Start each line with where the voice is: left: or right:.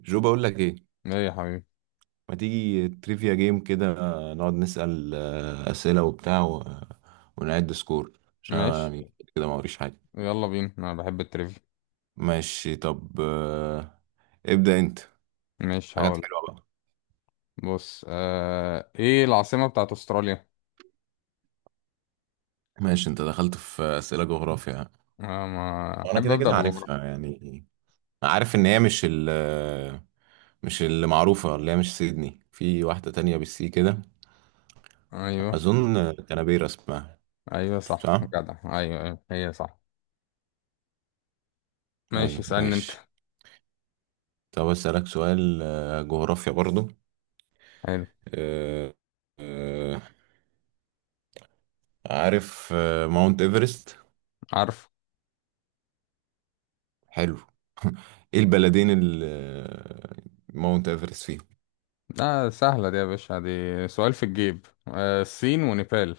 right: جو، بقول لك ايه؟
left: ايه يا حبيبي.
right: ما تيجي تريفيا جيم كده؟ نقعد نسأل أسئلة وبتاع ونعد سكور، عشان أنا
left: ماشي.
right: يعني كده ما وريش حاجة.
left: يلا بينا، انا بحب التريفيا.
right: ماشي. طب. ابدأ انت.
left: ماشي
right: حاجات
left: هقول.
right: حلوة بقى.
left: بص ايه العاصمة بتاعت استراليا؟
right: ماشي، انت دخلت في أسئلة جغرافيا.
left: آه، ما
right: وانا
left: احب
right: كده
left: ابدأ
right: كده
left: بجغرافيا.
right: عارفها يعني. عارف ان هي مش اللي معروفة، اللي هي مش سيدني، في واحدة تانية بالسي كده.
left: ايوه
right: أظن كانبيرا اسمها.
left: ايوه صح،
right: صح؟
left: جدع، ايوه ايوه، هي صح. ماشي،
right: أيوة
left: اسألني انت.
right: ماشي. طب أسألك سؤال جغرافيا برضو.
left: حلو.
right: آه، آه، عارف ماونت ايفرست؟
left: عارف.
right: حلو. ايه البلدين اللي ماونت ايفرست فيهم؟
left: لا، سهلة دي يا باشا، دي سؤال في الجيب، الصين ونيبال.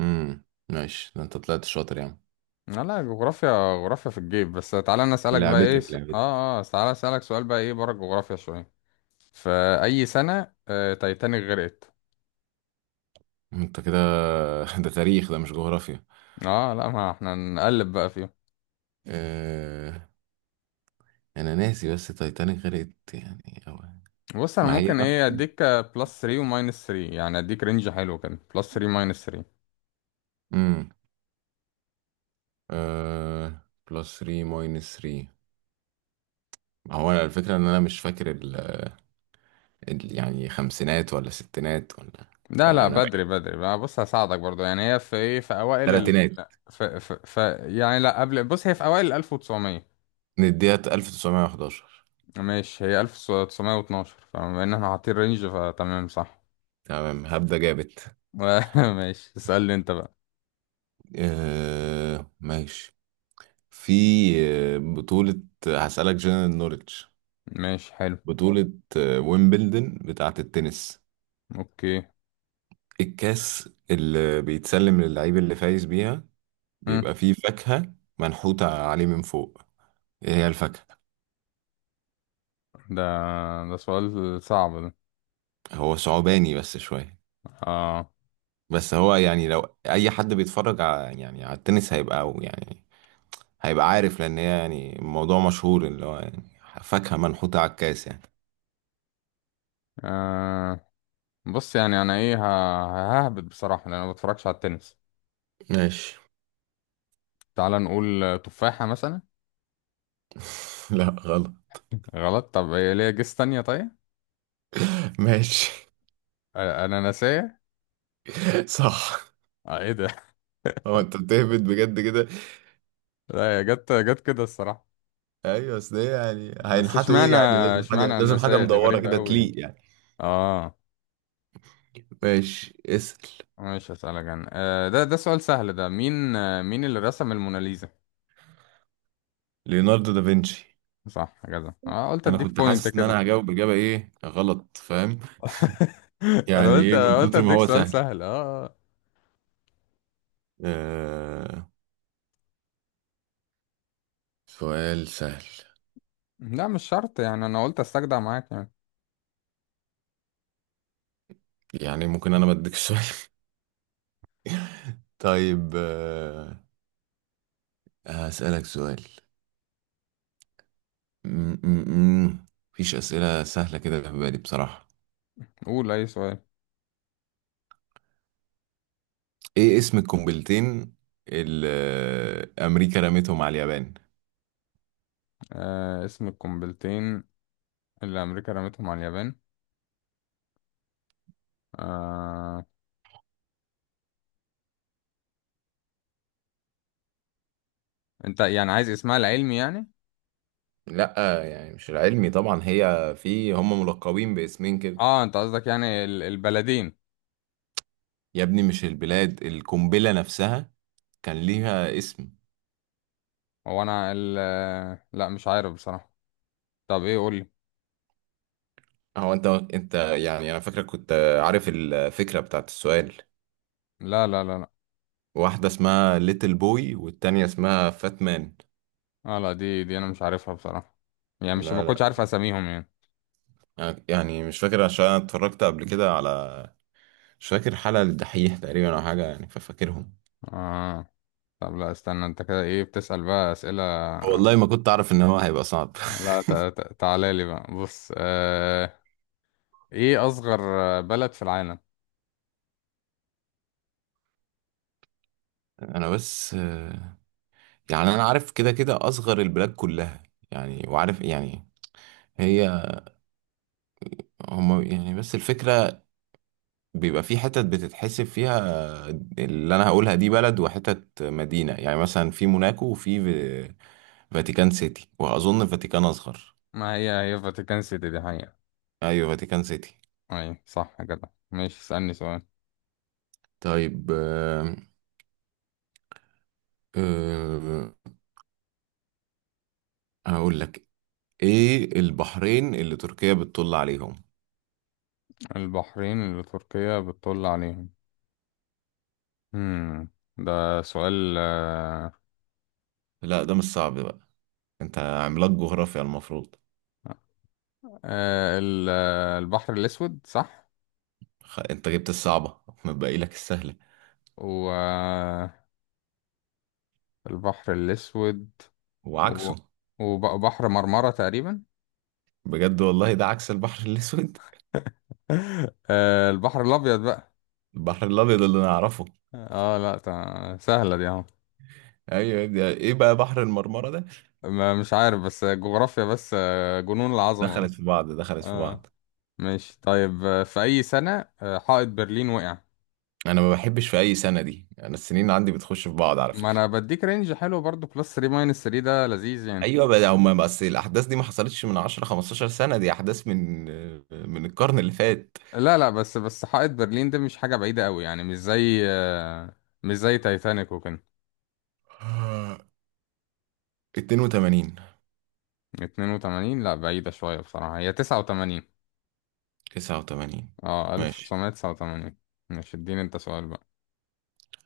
right: امم ماشي، ده انت طلعت شاطر يعني.
left: لا لا، جغرافيا. جغرافيا في الجيب، بس تعالى انا اسألك بقى. ايه
right: لعبتك
left: س...
right: لعبتك.
left: اه اه تعالى اسألك سؤال بقى، ايه بره الجغرافيا شوية. في أي سنة تايتانيك غرقت؟
right: انت كده ده تاريخ، ده مش جغرافيا.
left: اه لا، ما احنا نقلب بقى فيهم.
right: آه، انا ناسي، بس تايتانيك غرقت يعني. أو...
left: بص انا
right: ما هي
left: ممكن،
right: نفس.
left: ايه، اديك بلس 3 وماينس 3، يعني اديك رينج حلو كده، بلس 3 ماينس 3.
right: امم آه... بلس 3 ماينس 3. هو أنا الفكرة ان انا مش فاكر يعني خمسينات ولا ستينات ولا،
left: لا
right: يعني
left: لا،
right: انا
left: بدري
right: بعيد.
left: بدري بقى، بص هساعدك برضو، يعني هي في، ايه، في اوائل ال
right: تلاتينات.
left: في، يعني لا قبل، بص هي في اوائل ال 1900.
right: نديها 1911.
left: ماشي، هي 1912، فبما ان احنا حاطين رينج فتمام، صح.
right: تمام هبدأ جابت.
left: ماشي اسألني انت بقى.
right: آه ماشي. في بطولة، هسألك جنرال نوليدج.
left: ماشي حلو.
right: بطولة ويمبلدن بتاعة التنس،
left: اوكي.
right: الكاس اللي بيتسلم للعيب اللي فايز بيها
left: مم.
right: بيبقى فيه فاكهة منحوتة عليه من فوق. ايه هي الفاكهة؟
left: ده ده سؤال صعب ده.
right: هو صعباني بس شوية.
left: اه,
right: بس هو يعني لو أي حد بيتفرج على، يعني على التنس، هيبقى، أو يعني هيبقى عارف، لان هي يعني الموضوع مشهور، اللي هو يعني فاكهة منحوتة على الكاس يعني.
left: آه. بص يعني انا، ههبط بصراحه، لان انا ما بتفرجش على التنس.
right: ماشي.
left: تعال نقول تفاحه مثلا.
right: لا غلط.
left: غلط. طب هي ليها جيس تانية؟ طيب،
right: ماشي.
left: اناناسيه.
right: صح.
left: ايه ده؟
right: هو انت بتهبد بجد كده؟
left: لا، هي جت جت كده الصراحه.
right: ايوه، اصل ايه يعني
left: بس
right: هينحتوا ايه؟ يعني لازم حاجه
left: اشمعنى
right: لازم حاجه
left: اناناسيه دي
right: مدوره
left: غريبه
right: كده
left: قوي.
right: تليق يعني.
left: اه.
right: ماشي، اسال.
left: مش هسألك انا. ده سؤال سهل ده، مين اللي رسم الموناليزا؟
right: ليوناردو دافنشي.
left: صح كده، اه، قلت
right: انا
left: اديك
right: كنت
left: بوينت
right: حاسس ان
left: كده.
right: انا هجاوب اجابه ايه غلط، فاهم.
left: انا
right: يعني
left: قلت
right: ايه من
left: قلت
right: كتر ما
left: اديك
right: هو
left: سؤال
right: سهل؟
left: سهل، اه، آه.
right: آه... سؤال سهل.
left: لا مش شرط، يعني انا قلت استجدع معاك يعني.
right: يعني ممكن انا بديك سؤال. طيب. هسألك سؤال. م- م- م. مفيش أسئلة سهلة كده في بالي بصراحة.
left: قول اي سؤال.
right: إيه اسم القنبلتين اللي أمريكا رمتهم على اليابان؟
left: آه، اسم القنبلتين اللي أمريكا رمتهم على اليابان. آه، أنت يعني عايز اسمها العلمي يعني؟
right: لأ يعني مش العلمي طبعا، في هم ملقبين باسمين كده.
left: اه، أنت قصدك يعني البلدين.
right: يا ابني مش البلاد، القنبلة نفسها كان ليها اسم.
left: هو أنا ال آه، لا، مش عارف بصراحة. طب إيه؟ قولي.
right: هو أنت أنت يعني أنا فاكرك كنت عارف الفكرة بتاعت السؤال.
left: لا لا لا لا.
right: واحدة اسمها ليتل بوي والتانية اسمها فات مان.
left: اه لا، دي أنا مش عارفها بصراحة. يعني مش، ما
right: لا
left: كنتش
right: لا.
left: عارف أساميهم يعني.
right: أنا يعني مش فاكر عشان أنا اتفرجت قبل كده على، مش فاكر، حلقة للدحيح تقريبا أو حاجة يعني، ففاكرهم.
left: اه طب لا، استنى، أنت كده إيه بتسأل بقى أسئلة؟
right: والله ما كنت اعرف ان هو هيبقى صعب.
left: لا تعالى لي بقى، بص إيه أصغر بلد في العالم؟
right: انا بس آه، يعني انا عارف كده كده اصغر البلاد كلها يعني، وعارف يعني هي، هم يعني. بس الفكرة بيبقى في حتت بتتحسب فيها، اللي انا هقولها دي بلد وحتت مدينة. يعني مثلا في موناكو وفي فاتيكان سيتي، واظن فاتيكان اصغر.
left: ما هي، هي فاتيكان سيتي دي حقيقة.
right: ايوه فاتيكان سيتي.
left: أي صح كده، ماشي اسألني سؤال.
right: طيب آه، هقول لك. ايه البحرين اللي تركيا بتطل عليهم؟
left: البحرين اللي تركيا بتطل عليهم. هم. ده سؤال
right: لا ده مش صعب بقى، انت عملاق جغرافيا المفروض.
left: البحر الأسود، صح؟
right: انت جبت الصعبة، متبقي لك السهلة
left: والبحر الأسود و-
right: وعكسه.
left: وبحر مرمرة تقريبا.
right: بجد والله ده عكس البحر الاسود.
left: البحر الأبيض بقى.
right: البحر الابيض اللي نعرفه.
left: اه لا، سهلة دي اهو.
right: ايوه يا ابني، ايه بقى بحر المرمرة ده؟
left: مش عارف، بس جغرافيا، بس جنون العظمة
right: دخلت في
left: بس.
right: بعض دخلت في
left: اه
right: بعض.
left: ماشي، طيب في أي سنة حائط برلين وقع؟
right: انا ما بحبش في اي سنة دي، انا السنين عندي بتخش في بعض على
left: ما
right: فكرة.
left: انا بديك رينج حلو برضو، بلس 3 ماينس 3، ده لذيذ يعني.
right: ايوه بقى، هما بس الاحداث دي ما حصلتش من 10 15 سنة، دي احداث من القرن اللي فات.
left: لا لا، بس بس حائط برلين ده مش حاجة بعيدة قوي يعني، مش زي تايتانيك وكده.
right: 82.
left: 82؟ لا، بعيدة شوية بصراحة، هي 89.
right: 89.
left: اه،
right: ماشي.
left: 1989. مش، اديني انت سؤال بقى.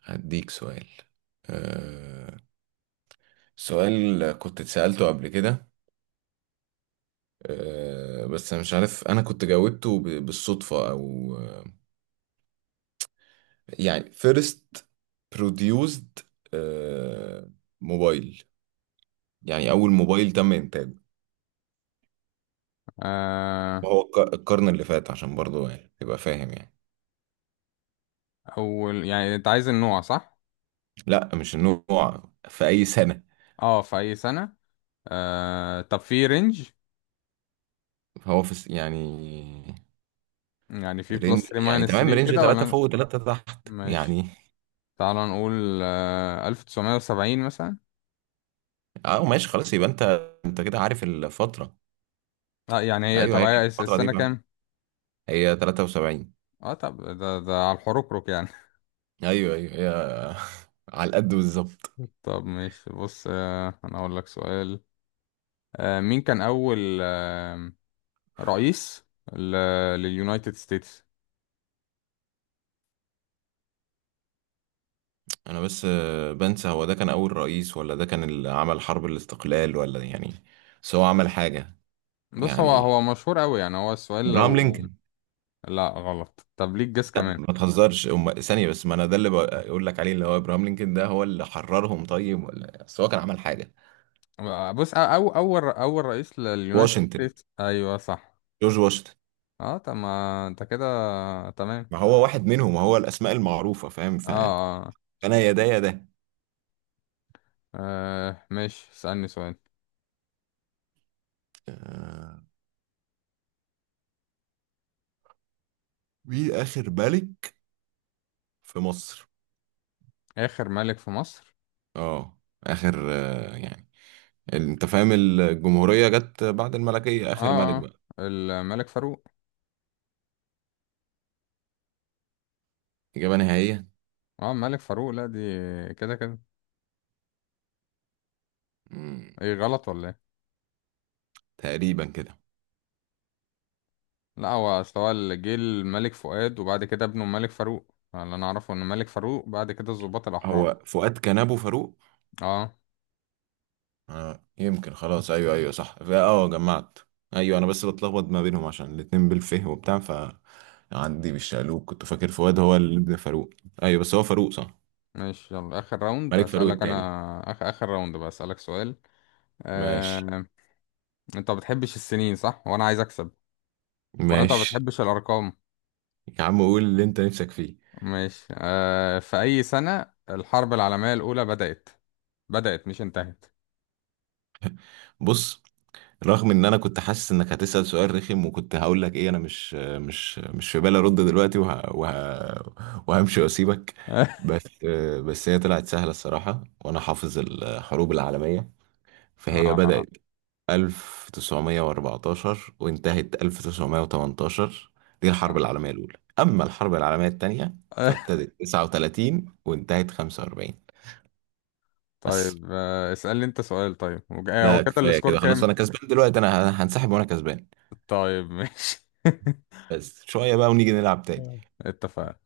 right: هديك سؤال. أه... سؤال كنت اتسألته قبل كده، بس مش عارف أنا كنت جاوبته بالصدفة أو يعني first produced، أه... موبايل. يعني أول موبايل تم إنتاجه،
left: آه.
right: وهو القرن اللي فات، عشان برضه يعني تبقى فاهم يعني.
left: اول يعني، انت عايز النوع، صح؟
right: لا مش النوع، في أي سنة.
left: اه، في اي سنة. طب في رينج،
right: هو في يعني
left: يعني في
right: رينج،
left: بلس 3
right: يعني
left: ماينس
right: تمام
left: 3
right: رينج
left: كده
right: 3
left: ولا؟
right: فوق 3 تحت
left: ماشي.
right: يعني.
left: تعال نقول 1970 مثلا.
right: اه ماشي، خلاص. يبقى انت، كده عارف الفترة.
left: اه يعني هي،
right: ايوه
left: طب
right: هي
left: هي
right: كانت الفترة دي،
left: السنة
right: فاهم.
left: كام؟
right: هي 73.
left: اه طب، ده على الحركرك يعني.
right: ايوه ايوه، هي على القد بالظبط.
left: طب ماشي، بص انا اقول لك سؤال. مين كان اول رئيس ل- لليونايتد ستيتس؟
right: انا بس آه، بنسى، هو ده كان اول رئيس، ولا ده كان اللي عمل حرب الاستقلال ولا يعني؟ بس هو عمل حاجة
left: بص هو،
right: يعني.
left: مشهور قوي يعني، هو السؤال
right: ابراهام
left: لو...
right: لينكولن.
left: لا غلط. طب ليك جس
right: لا
left: كمان.
right: ما تهزرش. ثانية بس، ما انا ده اللي بقول لك عليه، اللي هو ابراهام لينكولن، ده هو اللي حررهم طيب، ولا بس هو كان عمل حاجة؟
left: بص، اول رئيس لليونايتد
right: واشنطن.
left: ستيتس، ايوه صح.
right: جورج واشنطن.
left: اه طب ما انت كده تمام.
right: ما هو واحد منهم، هو الاسماء المعروفة، فاهم،
left: اه
right: فانا
left: اه.
right: يا ده يا ده.
left: ماشي اسألني سؤال.
right: آه، مين آخر ملك في مصر؟
left: اخر ملك في مصر.
right: اه، اخر يعني، انت فاهم، الجمهورية جت بعد الملكية، اخر ملك
left: اه اه.
right: بقى.
left: الملك فاروق.
right: اجابة نهائية.
left: اه، ملك فاروق، لا دي كده كده.
right: مم.
left: ايه، غلط ولا ايه؟
right: تقريبا كده.
left: لا، هو اصل هو اللي جه الملك فؤاد، وبعد كده ابنه الملك فاروق، اللي انا اعرفه ان ملك فاروق بعد كده الضباط الاحرار.
right: هو فؤاد كان ابو فاروق.
left: اه
right: آه. يمكن. خلاص ايوه ايوه صح. جمعت. ايوه انا بس بتلخبط ما بينهم عشان الاتنين بالفه وبتاع ف عندي بالشقلوب، كنت فاكر فؤاد هو اللي ابن فاروق. ايوه بس هو فاروق صح.
left: ماشي، يلا اخر راوند
right: ملك فاروق
left: هسألك
right: التاني.
left: انا، اخر اخر راوند بقى اسألك سؤال.
right: ماشي.
left: آه... انت ما بتحبش السنين، صح؟ وانا عايز اكسب. ولا انت ما
right: ماشي.
left: بتحبش الارقام.
right: يا عم قول اللي انت نفسك فيه.
left: ماشي، في اي سنة الحرب العالمية الاولى بدأت؟ بدأت مش انتهت.
right: بص، رغم ان انا كنت حاسس انك هتسأل سؤال رخم، وكنت هقول لك ايه انا مش في بالي ارد دلوقتي، وهمشي واسيبك، بس. هي طلعت سهلة الصراحة، وانا حافظ الحروب العالمية. فهي
left: آه.
right: بدأت 1914 وانتهت 1918، دي الحرب العالمية الأولى. أما الحرب العالمية التانية فابتدت 39 وانتهت 45. بس.
left: طيب، اسألني انت سؤال طيب، هو
right: لا
left: كده
right: كفاية
left: السكور
right: كده خلاص،
left: كام؟
right: أنا كسبان دلوقتي، أنا هنسحب وأنا كسبان.
left: طيب ماشي.
right: بس شوية بقى ونيجي نلعب تاني.
left: آه. اتفقنا.